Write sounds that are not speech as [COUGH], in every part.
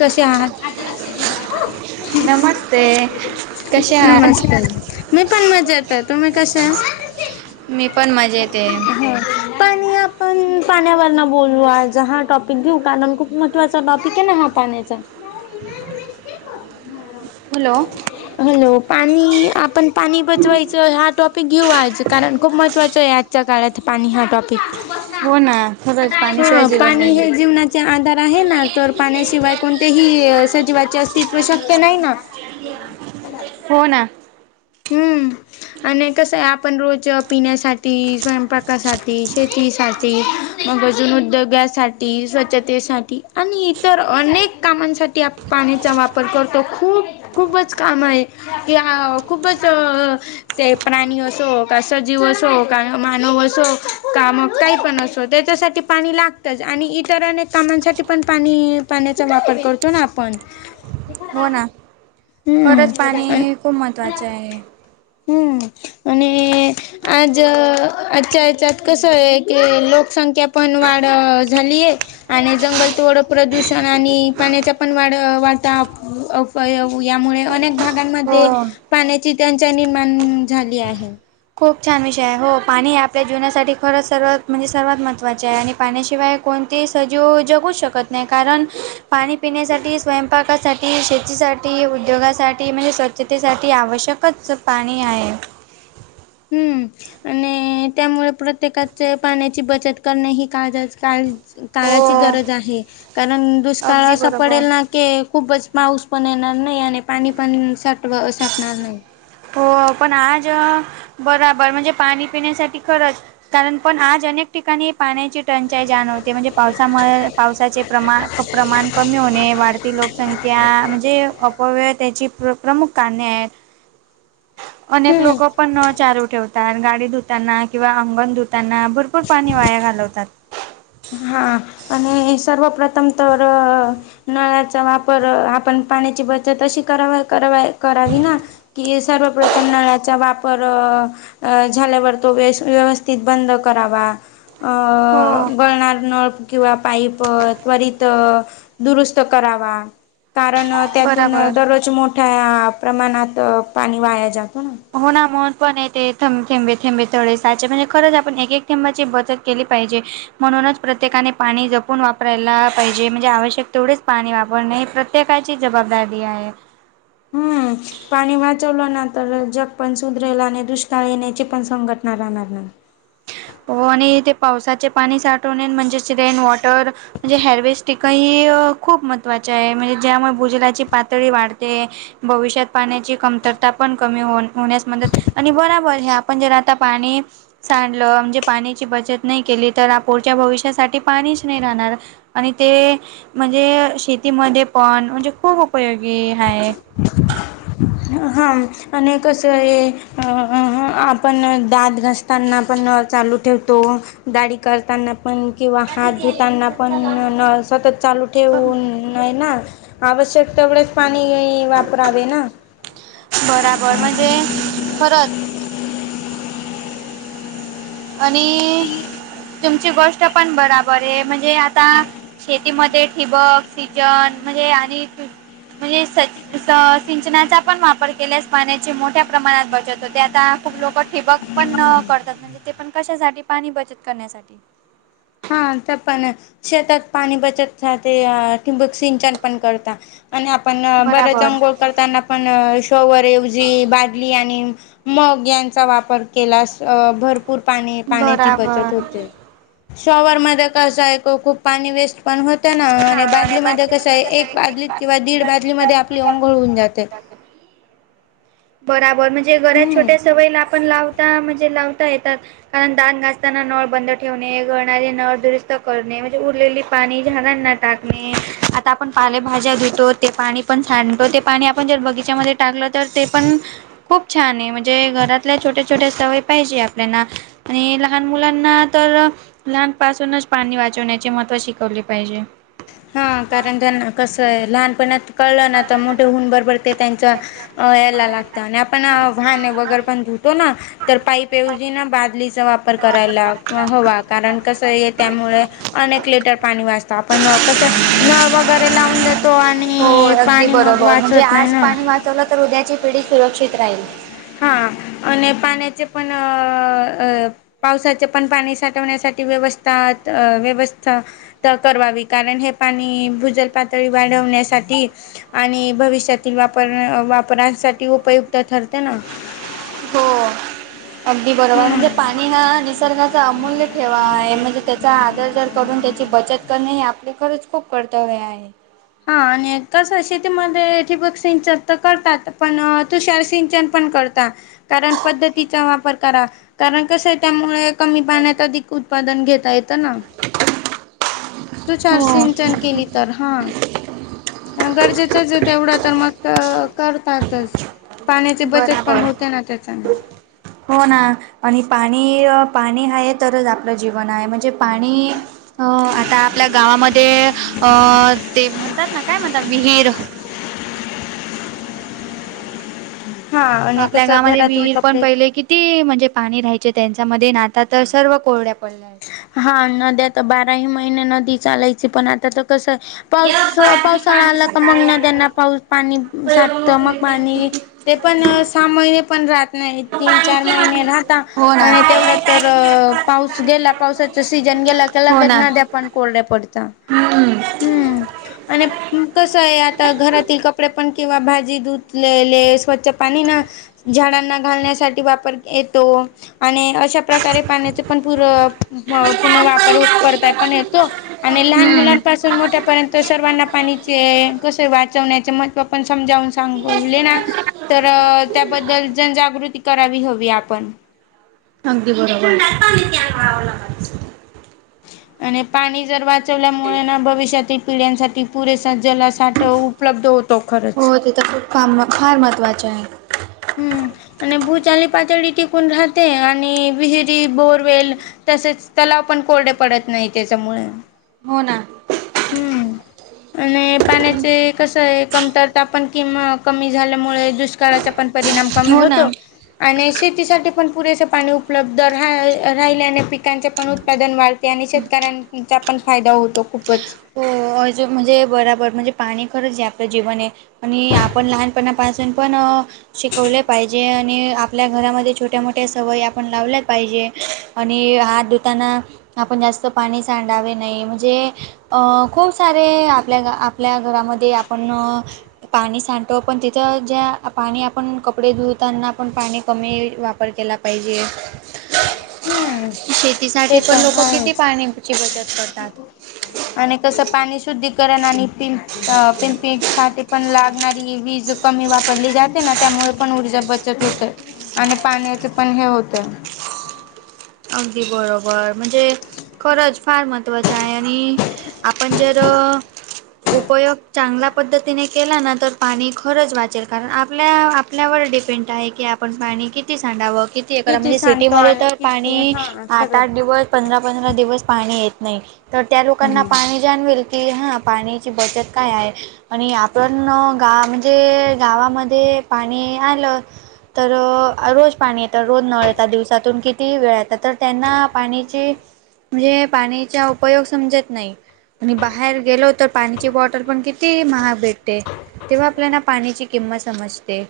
कसे आहात नमस्ते कसे आह नमस्कार मी पण मजा येत आहे तुमही कस आहे मी पण मजा येते पाणी आपण पाण्यावर बोललू आज हा टॉप घेऊ का खूप महत्वाचा टॉपिक आहे ना हा पाण्याचा हॅलो हॅलो पाणी आपण पाणी बचवायचं हा टॉपिक घेऊ आज कारण खूप महत्त्वाचं आहे आजच्या काळात पाणी हा टॉपिक हो ना खरंच पाणीशिवाय हा जेवण पाणी नाहीे हे जीवनाचे आधार आहे ना तर पाण्याशिवाय कोणते्याही सजीवाचे अस्तित्व शक्य नाही ना हो ना हम्म आणि कसं आहे आपण रोज पिण्यासाठी स्वयंपाकासाठी शेतीसाठी मग अजून उद्योगासाठी स्वच्छतेसाठी आणि इतर अनेक कामांसाठी आपण पाण्याचा वापर करतो खूप खूपच काम आहे या खूपच ते प्राणी असो का सजीव असो का मानव असो का मग काही पण असो त्याच्यासाठी पाणी लागतंच आणि इतर अनेक कामांसाठी पण पाणी पाण्याचा वापर करतो ना आपण ह हो ना खरंच पाणी हे खूप महत्त्वाचं आहे [INAUDIBLE] ह् आणि आज आजच्या याच्यात कसं आहे की लोकसंख्या पण वाढ झालीय आणि जंगल थोडं प्रदूषण आणि पाण्याचा पण वाढ वाढता यामुळे अनेक भागांमध्ये हो पाण्याची त्यांचा निर्माण झाली आहे खूप छान विषय आहे हो पाणी आपल्या जीवनासाठी खरंच सर्वात म्हणजे सर्वात महत्त्वाचे आहे आणि पाण्याशिवाय कोणतेही सजीव जगू शकत नाही कारण पाणी पिण्यासाठी स्वयंपाकासाठी ती शेतीसाठी उद्योगासाठी म्हणजे स्वच्छतेसाठी आवश्यकच पाणी आहे हम्म आणि त्यामुळे प्रत्येकाच पाण्याची बचत करणें ही काळजात काळ काळाची हो गरज आहे कारण दुष्काळ अगदी अस बरोबर पडेल ना कि खूपच पाऊस पण येणार नाही आणि पाणी पाण साठव साटणार नाही हो पण आज बराबर म्हणजे पाणी पिण्यासाठी खरंच कारण पण आज अनेक ठिकाणी पाण्याची टंचाई जाणवते म्हणजे पावसामुळे पावसाचे प्रमा प्रमाण कमी होणे वाढती लोकसंख्या त्या म्हणजे अपव्यय त्याची प्र प्रमुख कारणे आहेत अनेक हम्म लोक पण चालू ठेवतात गाडी धुताना किंवा अंगण धुताना बरर भरपूर पाणी वाया घालवतात हा आणि सर्वप्रथम तर नळाचा वापर आपण पाण्याची बचत अशी करावा करा करावी ना कि सर्वप्रथम नळा्याचा वापर अ झाल्यावर तो व व्यवस्थित बंद करावा अ हो गळणार न किंवा पाईप त्वरित दुरुस्त करावा कारण त्यातून बराबर दररोज मोठ्या प्रमाणात पाणी वाया जातो ना होणा मन पण य ते थंब थेंबे थेंबे थोडे साचे म्हणजे खरंच आपण एक एक थेंबाची बचत केली पाहिजे म्हणूनच प्रत्येकाने पाणी जपून वापरायला पाहिजे म्हणजे आवश्यक तेवढेच पाणी वापरणे्य प्रत्येक कायची जबाबदारी आहे हम्म पाणी वाचवलं ना तर जग पण सुधरेला आणि दुष्काळ येण्याची पण संघटना राहणार नाही हो आणि ते पावसाचे पाणी साठवणे म्हणजेच रेन वॉटर म्हणजे हरवेस् टिक ह खूप महत्त्वाची आहे म्हणजे ज्यामुळे भुजलाची पातळी वाढते भविष्यात पाण्याची कमतरता पण कमी हो होण्यास मदत आणि बराबर हे आपण जर आता पाणी सांडलं पाण्याची बचत नाही केली तर आप पुढच्या भविष्यासाठी पाणीच नाही राहणार आणि ते म्हणजे शेतीमध्ये पण म्हणजे खूप उपयोगी आहे हा अनेक अस आपण दात घसत त्यांना पण चालू ठेवतो दाडी करताना पण किंवा हात धुताना पण नळ सतत चालू ठेवून ना आवश्यक तेवढेच पाणी वापरावे ना बराबर म्हणजे परत आणि तुमची गोष्ट पण बराबर आहे म्हणजे आता शेतीमध्ये ठिबक सिजन म्हणजे आणि म्हणजे स सिंचनाचा पण वापर केल्यास पाण्याची मोठ्या प्रमाणात बचत होते आता खूप लोक ठिबक पण न करतात म्हणजे ते पण कशासाठी पाणी बचत करण्यासाठी हा तर पण शेतात पाणी बचत ते टिंबक सिंचन पण करत आणि आपण बरच बराबर अंघोळ करताना पण शोवर एवजी बादली आणि मग्यांचा वापर केल्यास भरपूर पाणी पाण्याची बराबर बचत होते शॉवरमध्ये कसं आहे खूप पाणी वेस्ट पण होत ना आणि बादलीमध्ये कसं आहे एक बादलीत किंवा दीड बादलीमध्ये आपली ओंघळ होऊन जाते [INAUDIBLE] बराबर म्हणजे घरात हम्म. छोट्या सवयीला आपण लावता म्हणजे लावता येतात कारण दात घासताना नळ बंद ठेवणे गळणारे नळ दुरुस्त करणे म्हणजे उरलेली पाणी झाडांना टाकणे आता आपण पालेभाज्या धुतो ते पाणी पण सांडतो ते पाणी आपण जर बगीचामध्ये टाकलं तर ते पण खूप छान आहे म्हणजे घरातल्या छोट्या छोट्या सवयी पाहिजे आपल्याना आणि लहान मुलांना तर लहानपासूनच पाणी वाचवण्याचे महत्त्व शिकवले पाहिजे. हा कारण त्यांना कसंय लहानपणात कळलं ना त मोठे होऊन बरोबरते त्यांच्या अ यायला लागता आणि आपण वाहने वगैरे पण धुतो ना तर पाईपऐवजी ना बादलीचा वाप वापर करायला हवा कारण कसय त्यामुळे अनेक लिटर पाणी वाचत आप आपण कसं नळ वगैरे लावून देतो हो आणि अगदी पाणी मग बरोबर म्हणजे वाचवत नाही आज ना पाणी वाचवलं तर उद्याची पिढी सुरक्षित राहील. हा आणि पाण्याचे पण अ पावसाचे पण पाणी साठवण्यासाठी व्यवस्था अ व्यवस्थ त करवावी कारण हे पाणी भुजल पातळी वाढवण्यासाठी आणि भविष्यातील वापर वापरांसाठी उपयुक्त ठरते ना हो अगदी बरोबर म्हणजे पाणी हा निसर्गाच अमूल् ते ठेवा आहे म्हणजे त्याचा आदर जर करून त्याची बचत करणे हे आपले खरंच खूप कर्तव्य आहे. हा आणि कसय शेतीमध्ये ठिबक सिंचन तर करतात पण तुषार सिंचन पण करता कारण पद्धतीचा वापर करा कारण कस त्यामुळे कमी पाण्यात अधिक उत्पादन घेता येतं ना [UNINTELLIGIBLE] तुषार सिंचन केली तर हा गरजेचंचये तेवढं तर मग करतातच पाण्याची बचत पण बराबर होते ना त्याच्यानी हो ना आणि पाणी पाणी हाय तरच आपलं जीवन आहे म्हणजे पाणी हो आता आपल्या गावामध्ये अ ते म्हणतात ना काय म्हणतात विहीर हा आणि आपल्या कसं गावाने घरातील विहीर पण कपडे पहिले की ती म्हणजे पाणी राहायचे त्यांच्या मध्ये ना आता तर सर्व कोरड्या पडल्या आहेत. हा नद्या तर बाराही महिने नदी चालायची पण आता तर कसं पाऊस पावसाळा आला का मग ना त्यांना पाऊस पाणी साठत मग पाणी ते पण सहा महिने पण जात नाही तीन चार महिने राहता हो ना. आणि तेवढा तर पाऊस अ गेला त्याचा सीझन गेला की हो लगेच ना. नद्या पण कोरड्या पडता. हम्म. [UNINTELLIGIBLE] आणि कसं आहे आता घरातील कपडे पण किंवा भाजी धुतलेले स्वच् ते पाणी ना झाडांना घालण्यासाठी वापर येतो आणि अशा प्रकारे पाण्याचे पण पुर हं पुन्हा वापर करताय पण येतो आणि लहान हम्म मुलांचा असून मोठ्या पर्यत सर्वांना पाणीचे कस वाचवण्याचे महत्त्व पण समजावून सांगवले ना तर त्याबद्दल जन जागृती करावी हवी आपण अगदी बरोबर [UNINTELLIGIBLE] आणि पाणी जर वाचवल्यामुळे ना भविष्यातील पिढ्यांसाठी पुरेसा जलांश साठ उपलब्ध होतो खरंच तस काम फार महत्वाची आहे. हम्म आणि भू चाली पातळी टिकून राहते आणि विहिर जी बोरवेल तसेच तलाव पण कोरडे पडत नाही त्याच्यामुळे हो ना हम्म आणि पाण्याचे कस आहे कमतरता पण कि कमी- झाल्यामुळे दुष्काळाचा पण परिणाम कमी हो ना. होतो आणि शेतीसाठी पण पुरेसे पाणी उप उपलब्ध राय राहिल्याने पिकांचे पण उत्पादन वाढते आणि शेतकऱ्यां - चा पण फायदा होतो खूपच हो [UNINTELLIGIBLE] म्हणजे बराबर म्हणजे पाणी खरंच आपलं जीवन आहे आणि आपण लहानपणापासून पण शिकवले पाहिजे आणि आपल्या घरामध्ये छोट्या मोठ्या सवयी आपण लावल्या पाहिजे आणि हात धुताना आपण जास्त पाणी सांडावे नाही म्हणजे अ खुप सारे आपल्या आपल्या घरामध्ये आपण पाणी सांडतो पण तिथं ज्या पाणी आपण कपडे धुताना आपण पाणी कमी वाप वापर केला पाहिजे [UNINTELLIGIBLE] ते शेतीसाठी तर पण लोक किती आहेच पाण्याची बचत करतात आणि कसं पाणी शुद्धीकरण आणि [UNINTELLIGIBLE] अ पिंपी साठी पण लागणारी वीज कमी वापरली जाते ना त्यामुळे पण ऊर्जा ब - बचत होते आणि पाण्याचे पण हे होते अगदी बरोबर म्हणजे - खरंच फार महत्त्वाचं आहे आणि आपण जर - उपयोग चांगल्या पद्धतीने केला ना तर पाणी खरंच वाचेल कारण आपल्या - आपल्यावर डिपेंड आहे की आपण पाणी किती सांडावं किती - किती सांगतो आणि किती हा आठ आठ खरंच दिवस पंधरा पंधरा दिवस पाणी येत नाही तर त्या लोकांना खरंच. पा जाणवेल की हां पाण्याची बचत काय आहे - आणि आपण गाव म्हणजे गावामध्ये पाणी आलं - तर रोज पाणी येतं रोज नळ येतात दिवसातून कि - ती वेळ यता तर त्यांना पाण्याची म्हणजे पाणीचा उपयोग समजत नाही आणि बाहेर गेलो तर पाण्याची बॉटल पण किती महाग भेटते तेव्हा आपल्याला पाण्याची किंमत समजते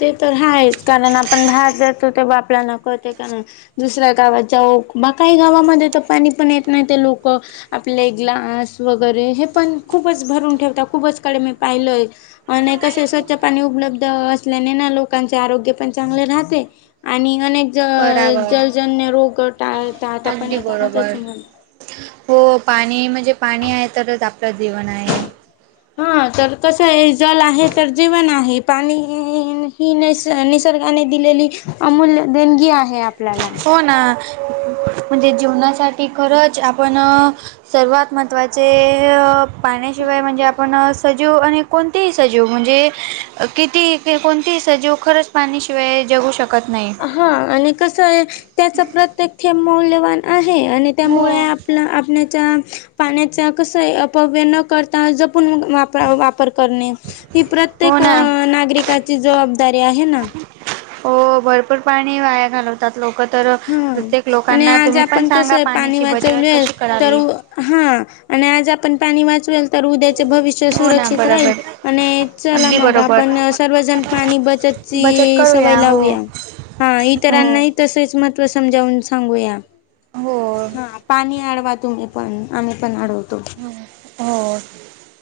ते तर आहेच कारण आपण भात जातो तेव्हा आपल्याला कळते कारण - दुसऱ्या गावाच्या बा काही गावामध्ये तर पाणी पण येत नाही ते लोक - आपले ग्लास वगैरे हे पण खूपच भरून ठेवता खूपच कडे मी पाहिलय आणि कसे स्वच्छ पाणी उपलब्ध अस - ल्या ले ना लोकांचे आरोग्य पण चांगले राहते आणि आणि - ज बराबर जलजन्य रोग टाळ टळता पण अगदी येत ना त्याच बरोबर. म्ह - हो पाणी म्हणजे पाणी आहे तरच आपलं जीवन आहे हा तर कस आहे जल आहे तर जीवण आहे पाणी हिन हिनस - [INAUDIBLE] निसर्गाने दिलेली अमूल्य देणगी आहे आपल्याला हो ना म्हणजे जेवणासाठी खरंच आपण सर्वात महत्त्वाचे पाण्याशिवाय म्हणजे आपण सजीव आणि कोणतेही सजीव म्हणजे कितीही कोणतेही सजीव खरंच पाणीशिवाय जगू शकत नाही हा आणि कसं आहे त्याच प्रत्येक थेंब मौल्यवान आहे आणि हो त्यामुळे आपलं आप ण्या क अव करता जून वापर करणे ही हो प्रत्येक ना. नागरिकाची जबाबदारी आहे ना हो भरपूर पाणी वाया घालवत ात लोक तर हा प्रत्येक आणि लोकांना आज तुम्ही पण आपण कसं सांगा आहे पाणी पाणीची बचत वाचवले कशी तर करावी हा आणि आज आपण पाणी वाचवेल तर उद्याचे भविष्य हो ना सुरक्षित राहील बरोबर आणि चला अगदी मग बरोबर आपण सर्वजण पाणी बचत सवय करूया हो लावूया हा हो इतरांना तसेच महत्त्व समजावून सांगूया हो हा पाणी अडवा तुम्ही पण आम्ही पण आढवतो हो